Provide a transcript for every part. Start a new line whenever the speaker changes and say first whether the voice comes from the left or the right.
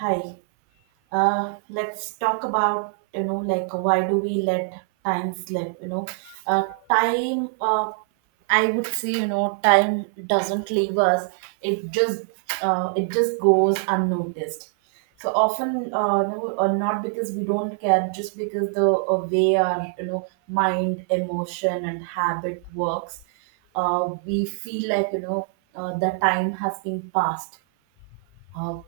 right: Hi. Let's talk about why do we let time slip? Time. I would say time doesn't leave us. It just it just goes unnoticed. So often, not because we don't care, just because the way our mind, emotion, and habit works, we feel like the time has been passed. uh,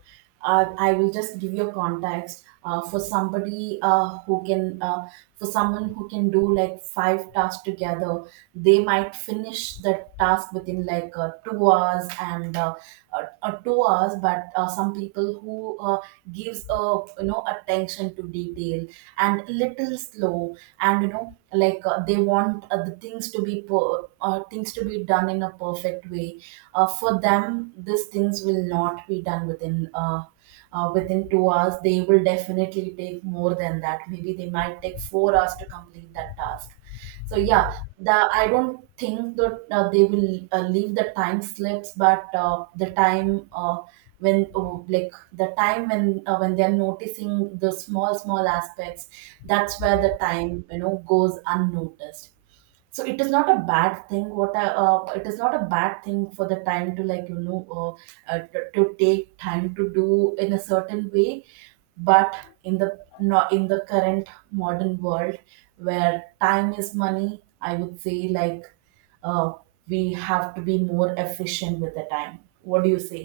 right: I will just give you a context for somebody who can, for someone who can do like five tasks together. They might finish the task within 2 hours, and 2 hours. But some people who gives a attention to detail and little slow, and they want the things to be done in a perfect way. For them these things will not be done within 2 hours. They will definitely take more than that. Maybe they might take 4 hours to complete that task. So yeah, the I don't think that they will leave the time slips. But the time, like the time when they're noticing the small small aspects, that's where the time goes unnoticed. So it is not a bad thing. It is not a bad thing for the time to to take time to do in a certain way. But in the not in the current modern world, where time is money, I would say, uh, we have to be more efficient with the time. What do you say?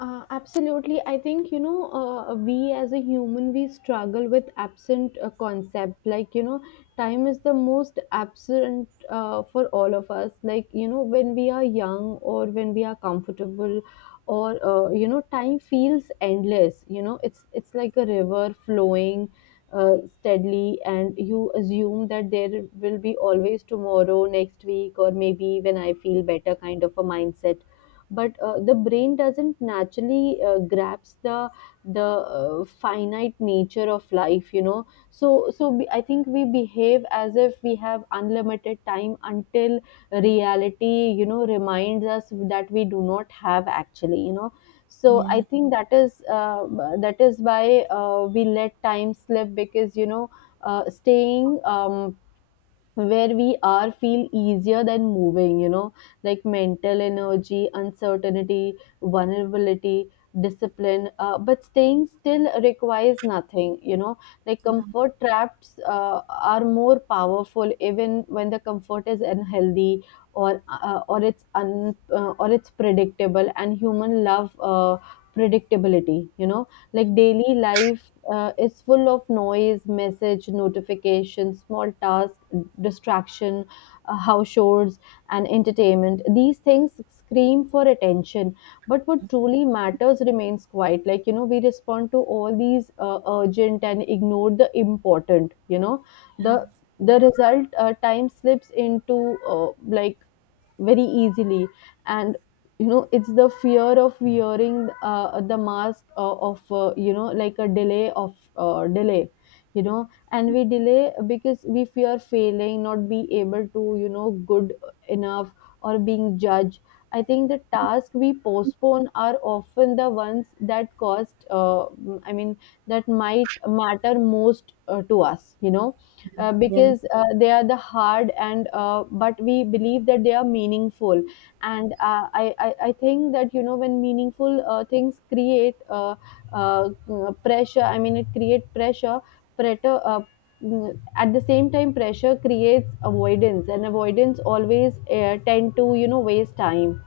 left: Absolutely. I think, we as a human, we struggle with absent concept. Like, you know, time is the most absent for all of us. Like, you know, when we are young or when we are comfortable or, you know, time feels endless. You know, it's like a river flowing steadily, and you assume that there will be always tomorrow, next week, or maybe when I feel better, kind of a mindset. But the brain doesn't naturally grasp the finite nature of life, you know, so we, I think we behave as if we have unlimited time until reality, you know, reminds us that we do not have, actually, you know. So
right: Yeah,
left: I think that is why we let time slip, because, you know, staying where we are feel easier than moving, you know. Like mental energy, uncertainty, vulnerability, discipline, but staying still requires nothing, you know. Like
right: yeah,
left: comfort traps are more powerful even when the comfort is unhealthy, or it's un or it's predictable, and human love predictability, you know. Like daily life is full of noise, message notification, small tasks, distraction, house chores, and entertainment. These things scream for attention, but what truly matters remains quiet. Like, you know, we respond to all these urgent and ignore the important, you know. the
right: yeah.
left: the result, time slips into like very easily. And you know, it's the fear of wearing the mask of you know, like a delay of delay, you know. And we delay because we fear failing, not be able to, you know, good enough, or being judged. I think the tasks we postpone are often the ones that cost i mean that might matter most to us, you know.
right: Yeah.
left: Because they are the hard, and but we believe that they are meaningful. And I think that, you know, when meaningful things create uh, pressure, it create pressure. Pressure, at the same time, pressure creates avoidance, and avoidance always tend to, you know, waste time.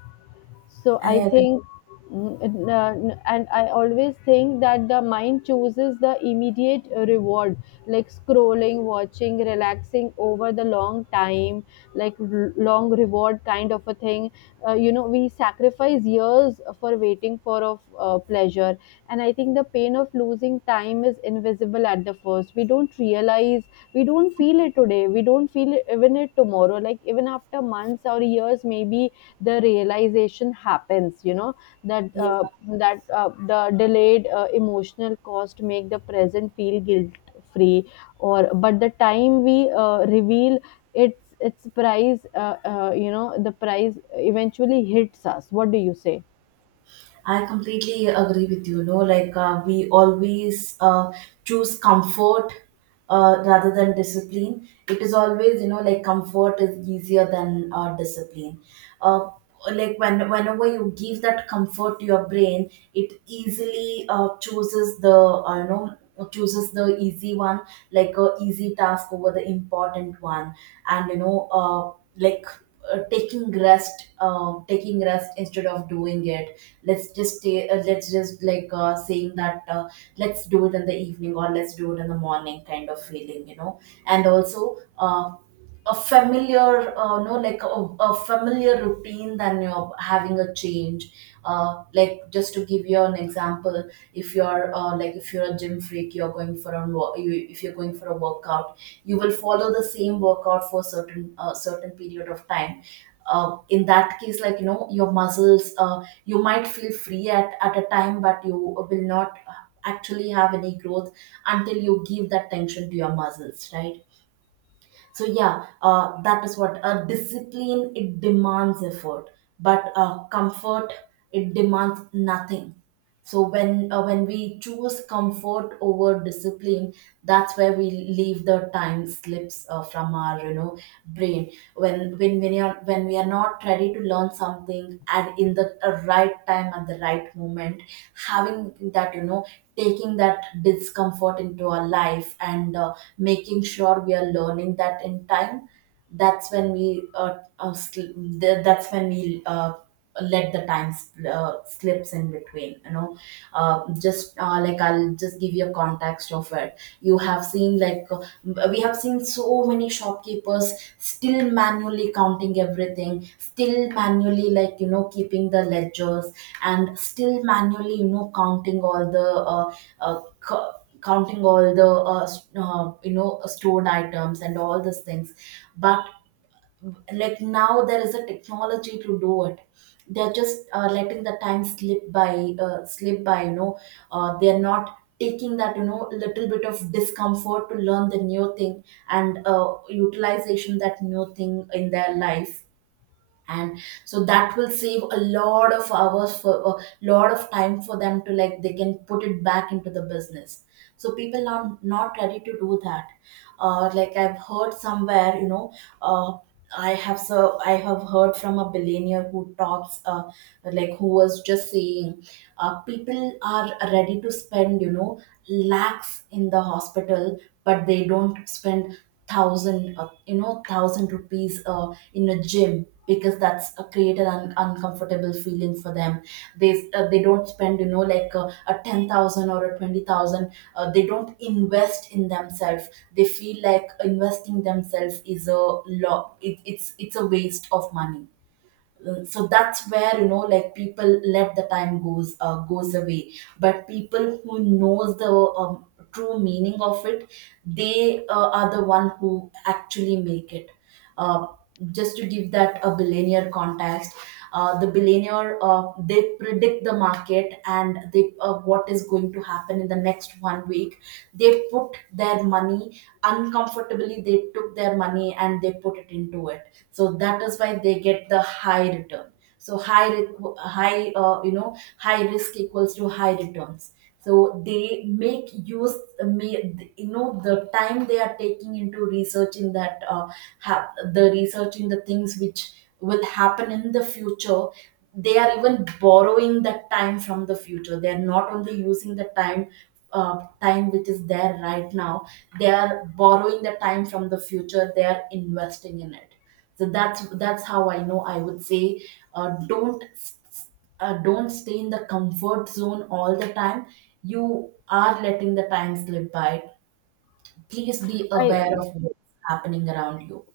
left: So I
right: I agree.
left: think and I always think that the mind chooses the immediate reward, like scrolling, watching, relaxing over the long time, like long reward kind of a thing. You know, we sacrifice years for waiting for of pleasure. And I think the pain of losing time is invisible at the first. We don't realize, we don't feel it today, we don't feel it even it tomorrow, like even after months or years. Maybe the realization happens, you know, that uh, that the delayed emotional cost make the present feel guilt free or but the time we reveal its price, you know, the price eventually hits us. What do you say?
right: I completely agree with you. You know, we always choose comfort rather than discipline. It is always, you know, like comfort is easier than discipline. uh, Whenever you give that comfort to your brain, it easily chooses the you know chooses the easy one, like a easy task over the important one. And like taking rest, taking rest instead of doing it. Let's just stay let's just saying that let's do it in the evening or let's do it in the morning, kind of feeling and also a familiar no like a familiar routine than you're having a change. Like just to give you an example, if you're if you're a gym freak, you're going for a if you're going for a workout, you will follow the same workout for certain period of time. In that case, like you know, your muscles, you might feel free at a time, but you will not actually have any growth until you give that tension to your muscles, right? So yeah, that is what discipline, it demands effort. But comfort, it demands nothing. So when we choose comfort over discipline, that's where we leave the time slips from our brain. When we are not ready to learn something and in the right time at the right moment, having that taking that discomfort into our life, and making sure we are learning that in time, that's when we that's when we let the slips in between. Just like I'll just give you a context of it. You have seen, we have seen so many shopkeepers still manually counting everything, still manually keeping the ledgers, and still manually uh, uh, counting all the stored items and all these things. But like now there is a technology to do it. They're just letting the time slip by slip by They're not taking that little bit of discomfort to learn the new thing, and utilization that new thing in their life. And so that will save a lot of hours, for a lot of time for them, to like they can put it back into the business. So people are not ready to do that. I've heard somewhere uh, I have heard from a billionaire who talks, like who was just saying, people are ready to spend lakhs in the hospital, but they don't spend thousand, thousand rupees in a gym, because that's create an uncomfortable feeling for them. They don't spend, a 10,000 or a 20,000. They don't invest in themselves. They feel like investing themselves is a lot. It's a waste of money. So that's where people let the time goes away. But people who knows the um, true meaning of it, they are the one who actually make it. uh, just to give that a billionaire context, the billionaire, they predict the market, and they, what is going to happen in the next one week. They put their money uncomfortably, they took their money and they put it into it. So that is why they get the high return. So high, high risk equals to high returns. So they make use, may you know, the time they are taking into have researching the things which will happen in the future. They are even borrowing that time from the future. They are not only using the time, time which is there right now. They are borrowing the time from the future, they are investing in it. So that's how, I know, I would say, don't s- s- don't stay in the comfort zone all the time. You are letting the time slip by. Please be
left: I
right: aware of what's happening around you.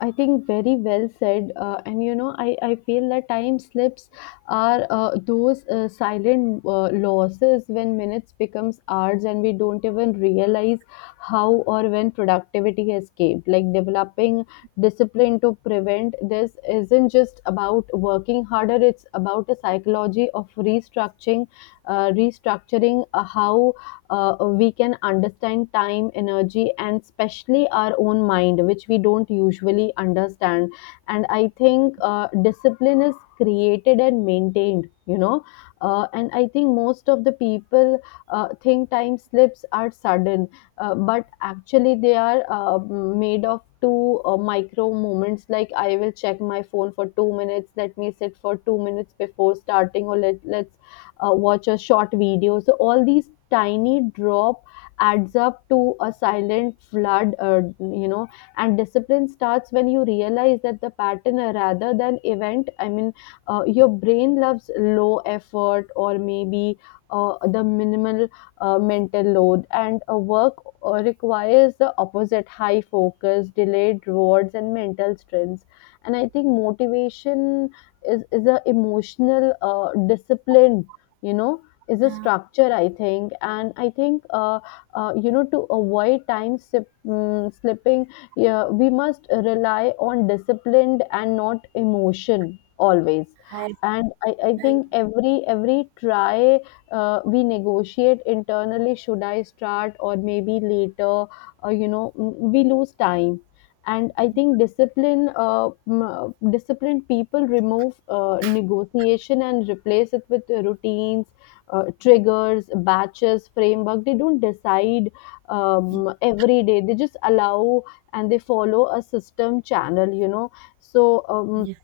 left: I think very well said. And you know, I feel that time slips are those silent losses, when minutes becomes hours and we don't even realize how or when productivity escaped. Like developing discipline to prevent this isn't just about working harder. It's about a psychology of restructuring, restructuring how we can understand time, energy, and especially our own mind, which we don't usually understand. And I think discipline is created and maintained, you know. And I think most of the people think time slips are sudden, but actually they are made of two micro moments, like I will check my phone for 2 minutes, let me sit for 2 minutes before starting, or let's watch a short video. So all these tiny drop adds up to a silent flood, you know. And discipline starts when you realize that the pattern rather than event. Your brain loves low effort, or maybe the minimal mental load, and work requires the opposite: high focus, delayed rewards, and mental strengths. And I think motivation is a emotional discipline, you know, is a structure, I think. And I think you know, to avoid time slipping, yeah, we must rely on discipline and not emotion always.
right: I,
left: And I
right: I
left: think every try, we negotiate internally, should I start or maybe later. You know, we lose time. And I think disciplined people remove negotiation and replace it with routines, triggers, batches, framework. They don't decide every day, they just allow, and they follow a system channel, you know. So um,
right: Yeah,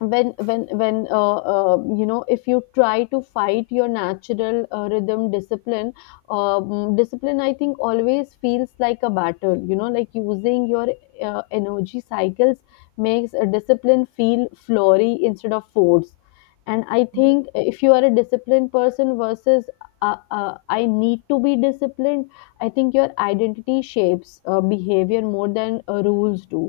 left: when when you know, if you try to fight your natural rhythm, discipline, I think, always feels like a battle, you know, like using your energy cycles makes a discipline feel flory instead of force. And I
right: yeah,
left: think, if you are a disciplined person versus I need to be disciplined, I think your identity shapes behavior more than rules do.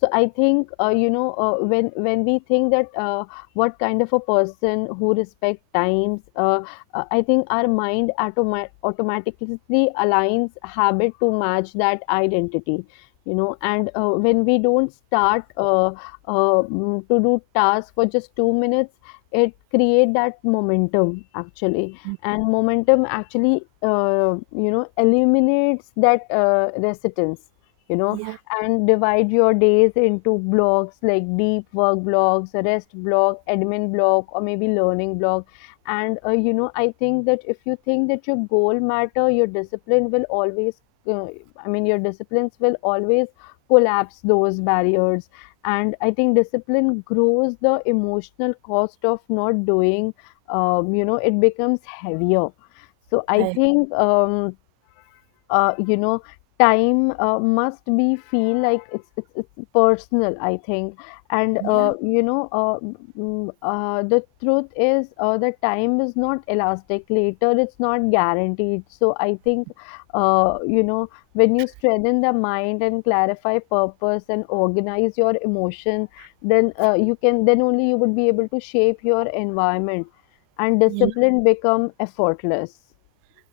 left: So I think you know, when we think that what kind of a person who respect times, I think our mind automatically aligns habit to match that identity, you know. And when we don't start to do tasks for just 2 minutes, it create that momentum, actually. And momentum actually uh, you know, eliminates that resistance, you know.
right: yeah,
left: And divide your days into blocks, like deep work blocks, rest block, admin block, or maybe learning block. And you know, I think that if you think that your goal matter, your discipline will always uh, your disciplines will always collapse those barriers. And I think discipline grows the emotional cost of not doing, you know, it becomes heavier. So I
right: I,
left: think you know, time must be feel like it's personal, I think. And
right: yeah,
left: you know, the truth is, the time is not elastic, later it's not guaranteed. So I think you know, when you strengthen the mind, and clarify purpose, and organize your emotion, then you can then only you would be able to shape your environment, and
right: yeah.
left: discipline become effortless.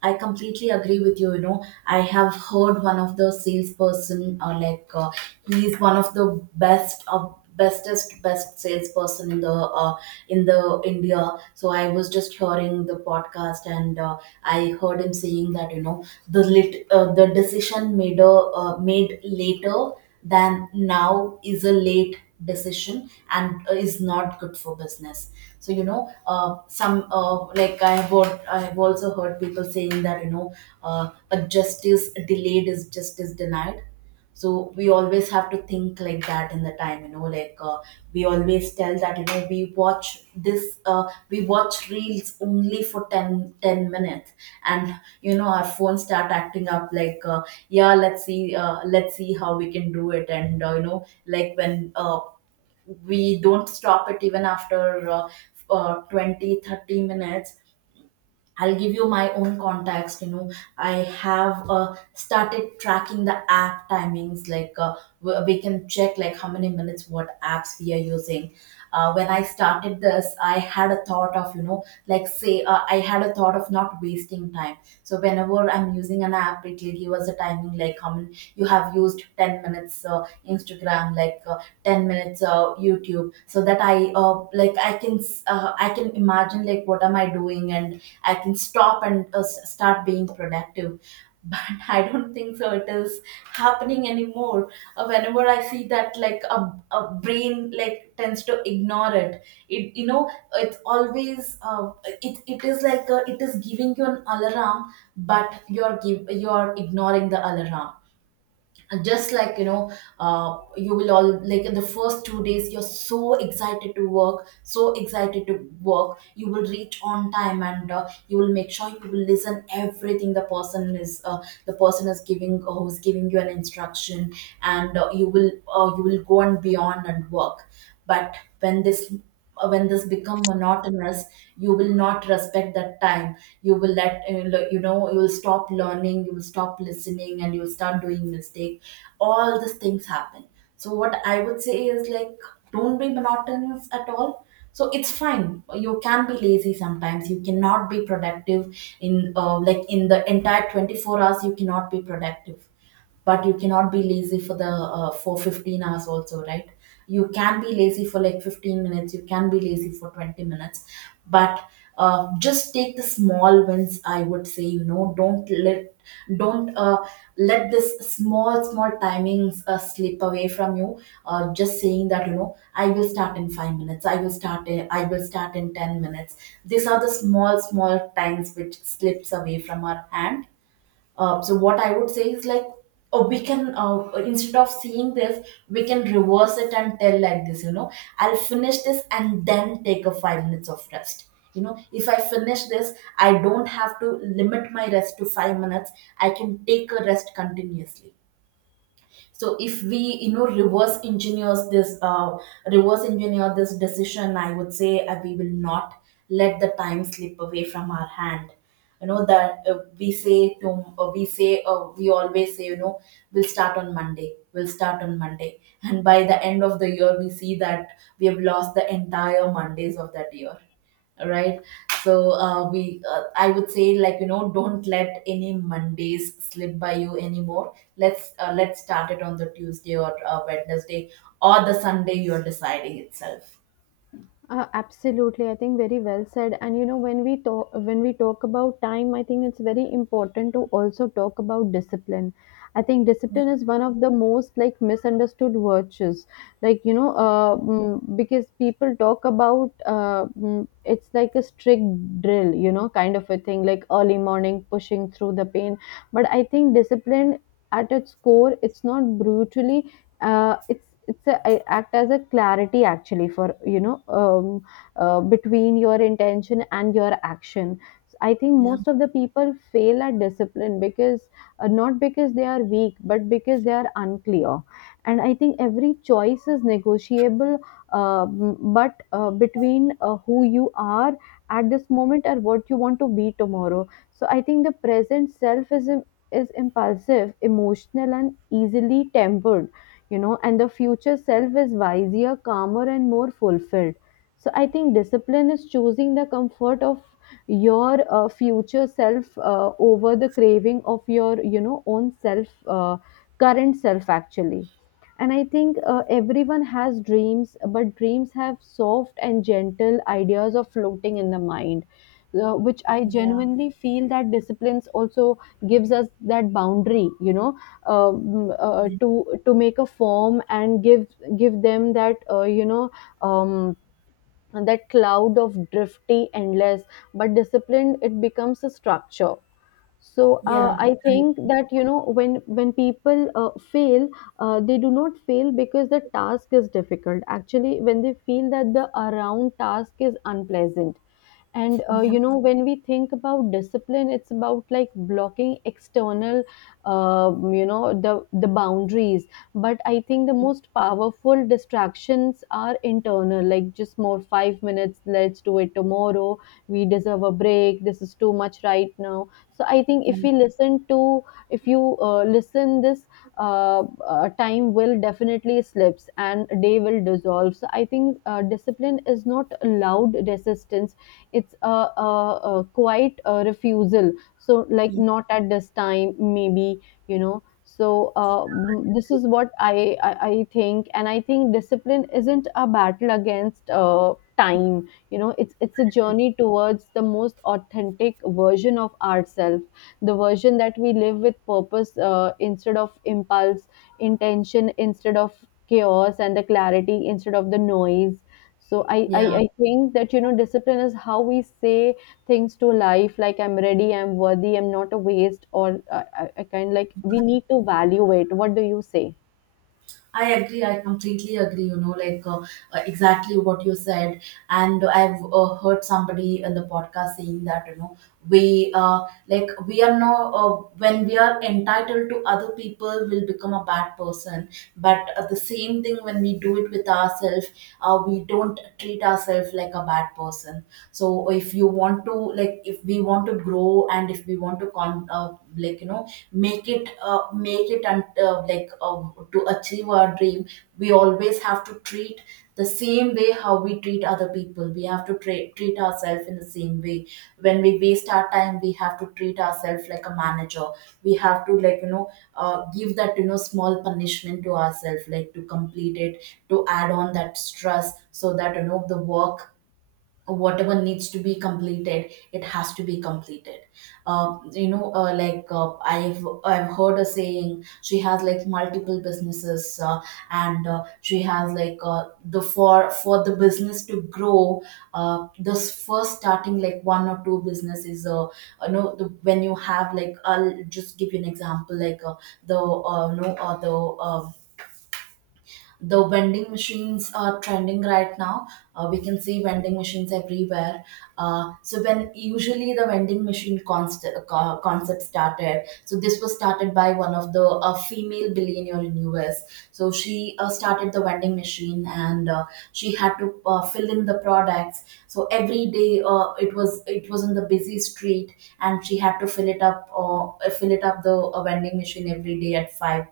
right: I completely agree with you. You know, I have heard one of the salesperson, or he is one of the best of bestest best salesperson in the India. So I was just hearing the podcast, and I heard him saying that you know the decision made, made later than now is a late decision and is not good for business. So you know some like I have al- I have also heard people saying that a justice delayed is justice denied. So we always have to think like that in the time, we always tell that you know we watch this we watch reels only for 10 10 minutes. And you know our phones start acting up, yeah, let's see, let's see how we can do it. And you know like when we don't stop it even after 20 30 minutes. I'll give you my own contacts. You know, I have started tracking the app timings. We can check like how many minutes, what apps we are using. When I started this, I had a thought of, you know, like say I had a thought of not wasting time. So whenever I'm using an app, it will give us a timing like how many, you have used 10 minutes Instagram, 10 minutes YouTube, so that I can I can imagine like what am I doing, and I can stop and start being productive. But I don't think so. It is happening anymore. Whenever I see that, a brain like tends to ignore it. It you know it's always, it is like, it is giving you an alarm, but you're ignoring the alarm. And just like, you will all, like, in the first 2 days, you're so excited to work, so excited to work, you will reach on time. And you will make sure, you will listen everything the person is giving, who's giving you an instruction. And you will go and beyond and work. But when this when this become monotonous, you will not respect that time. You will let le- you know you will stop learning, you will stop listening, and you will start doing mistake. All these things happen. So what I would say is, like, don't be monotonous at all. So it's fine, you can be lazy sometimes, you cannot be productive. In, like, in the entire 24 hours, you cannot be productive. But you cannot be lazy for the for 15 hours also, right? You can be lazy for, like, 15 minutes, you can be lazy for 20 minutes. But just take the small wins, I would say. Don't let this small small timings slip away from you. Just saying that, I will start in 5 minutes, I will start in 10 minutes. These are the small small times which slips away from our hand. So what I would say is, like, we can, instead of seeing this, we can reverse it and tell like this. You know, I'll finish this and then take a 5 minutes of rest. You know, if I finish this, I don't have to limit my rest to 5 minutes. I can take a rest continuously. So if we, reverse engineers this, reverse engineer this decision, I would say, we will not let the time slip away from our hand. You know that we say to we say We always say, we'll start on Monday, we'll start on Monday, and by the end of the year we see that we have lost the entire Mondays of that year, right? So uh, we uh, I would say, like, don't let any Mondays slip by you anymore. Let's let's start it on the Tuesday or Wednesday or the Sunday, you're deciding itself.
left: Absolutely, I think very well said. And you know, when we talk about time, I think it's very important to also talk about discipline. I think discipline is one of the most like misunderstood virtues. Like you know, because people talk about it's like a strict drill, you know, kind of a thing, like early morning pushing through the pain. But I think discipline at its core, it's not brutally uh, it's it's a I act as a clarity actually for you know between your intention and your action. So, I think
right: Yeah.
left: most of the people fail at discipline because not because they are weak but because they are unclear. And I think every choice is negotiable, um, but between who you are at this moment and what you want to be tomorrow. So I think the present self is impulsive, emotional, and easily tempered, you know. And the future self is wiser, calmer, and more fulfilled. So I think discipline is choosing the comfort of your future self over the craving of your, you know, own self, current self actually. And I think everyone has dreams, but dreams have soft and gentle ideas of floating in the mind, which I
right: Yeah.
left: genuinely feel that disciplines also gives us that boundary, you know. To make a form and give give them that you know, um, that cloud of drifty endless. But disciplined, it becomes a structure. So
right: Yeah,
left: I think that, you know, when people fail, they do not fail because the task is difficult, actually when they feel that the around task is unpleasant. And
right: yeah.
left: you know, when we think about discipline, it's about like blocking external you know, the boundaries. But I think the most powerful distractions are internal, like just more 5 minutes, let's do it tomorrow, we deserve a break, this is too much right now. So I think if we listen to, if you listen this, time will definitely slips and day will dissolve. So I think discipline is not loud resistance, it's a, a quite a refusal. So like, not at this time maybe, you know. So this is what I think. And I think discipline isn't a battle against time, you know, it's a journey towards the most authentic version of ourselves, the version that we live with purpose instead of impulse, intention instead of chaos, and the clarity instead of the noise. So I, I
right: Yeah.
left: i think that, you know, discipline is how we say things to life, like I'm ready, I'm worthy, I'm not a waste. Or I kind of like we need to value it. What do you say?
right: I agree. I completely agree. You know, like, exactly what you said. And I've heard somebody in the podcast saying that, you know, we, like, we are no, when we are entitled to other people, will become a bad person. But the same thing when we do it with ourselves, we don't treat ourselves like a bad person. So if you want to, like, if we want to grow and if we want to con like, you know, make it, and like, to achieve our dream, we always have to treat the same way how we treat other people. We have to treat ourselves in the same way. When we waste our time, we have to treat ourselves like a manager. We have to, like, give that, you know, small punishment to ourselves, like, to complete it, to add on that stress so that, the work, whatever needs to be completed, it has to be completed. I've heard a saying, she has like multiple businesses, and she has, like, the for the business to grow, this first starting like one or two businesses, you know, the, when you have, like, I'll just give you an example, like, the you know the vending machines are trending right now. We can see vending machines everywhere. So when usually the vending machine concept started, so this was started by one of the, female billionaire in US. So she started the vending machine, and she had to fill in the products. So every day, it was in the busy street, and she had to fill it up, or fill it up the, vending machine every day at five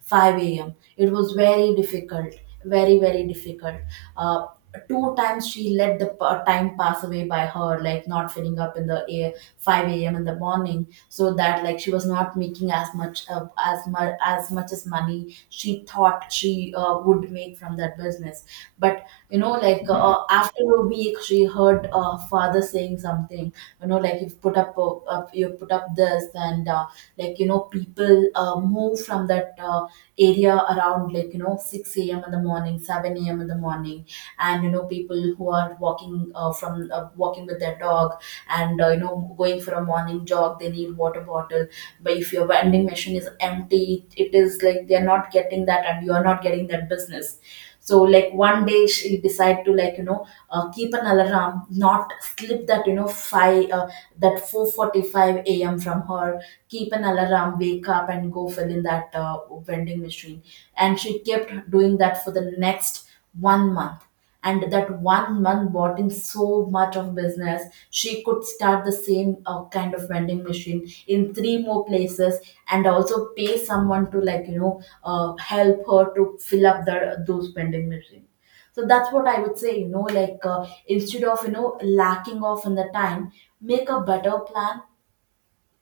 right: 5 a.m. It was very difficult, very, very difficult. Uh, Two times she let the time pass away by her, like not filling up in the air 5 a.m. in the morning, so that, like, she was not making as much, as money she thought she would make from that business. But, you know, like, after a week, she heard, father saying something. You know, like, you've put up, you put up this and. Like, you know, people, move from that, area around, like, you know, 6 a.m in the morning, 7 a.m in the morning. And, you know, people who are walking, from walking with their dog, and, you know, going for a morning jog, they need water bottle. But if your vending machine is empty, it is like they're not getting that, and you are not getting that business. So, like, one day she decide to, like, keep an alarm, not slip that, you know, 5 that 4:45 a.m. from her. Keep an alarm, wake up and go fill in that, vending machine. And she kept doing that for the next one month, and that one month bought in so much of business, she could start the same, kind of vending machine in three more places, and also pay someone to, like, help her to fill up the, those vending machines. So that's what I would say, you know, like, instead of, lacking off in the time, make a better plan.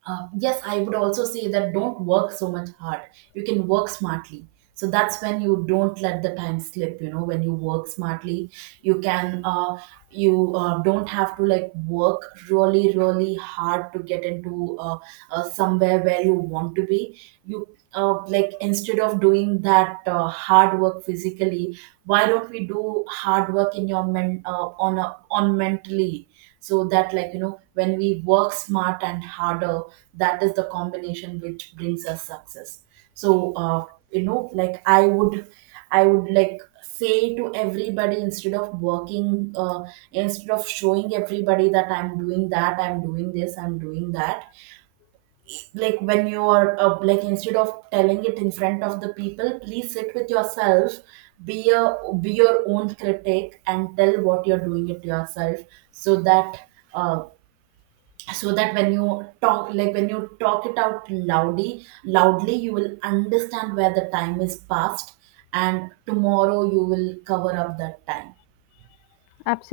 right: Yes, I would also say that, don't work so much hard. You can work smartly. So that's when you don't let the time slip. You know, when you work smartly, you can, you don't have to, like, work really, really hard to get into, somewhere where you want to be. You, like, instead of doing that, hard work physically, why don't we do hard work in your men on mentally? So that, like, you know, when we work smart and harder, that is the combination which brings us success. So you know, like, I would, like, say to everybody, instead of working, instead of showing everybody that I'm doing that, I'm doing this, I'm doing that. Like when you are, like, instead of telling it in front of the people, please sit with yourself. Be a be your own critic and tell what you're doing it to yourself. So that uh, when you talk, like, when you talk it out loudly loudly, you will understand where the time is passed, and tomorrow you will cover up that time.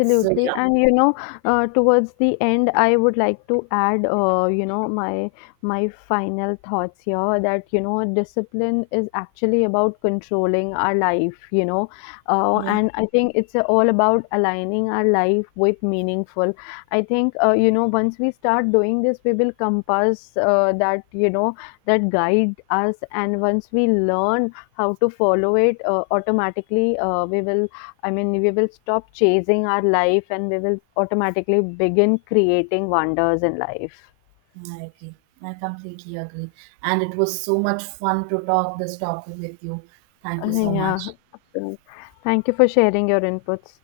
right: So yeah,
left: And you know, towards the end, I would like to add, you know, my final thoughts here, that you know, discipline is actually about controlling our life, you know,
right: yeah,
left: and I think it's all about aligning our life with meaningful. I think, you know, once we start doing this, we will compass that you know that guide us, and once we learn how to follow it, automatically, we will stop chasing our life and we will automatically begin creating wonders in life.
right: I agree, I completely agree, and it was so much fun to talk this topic with you. Thank you so
left: Yeah,
right: much.
left: absolutely. Thank you for sharing your inputs.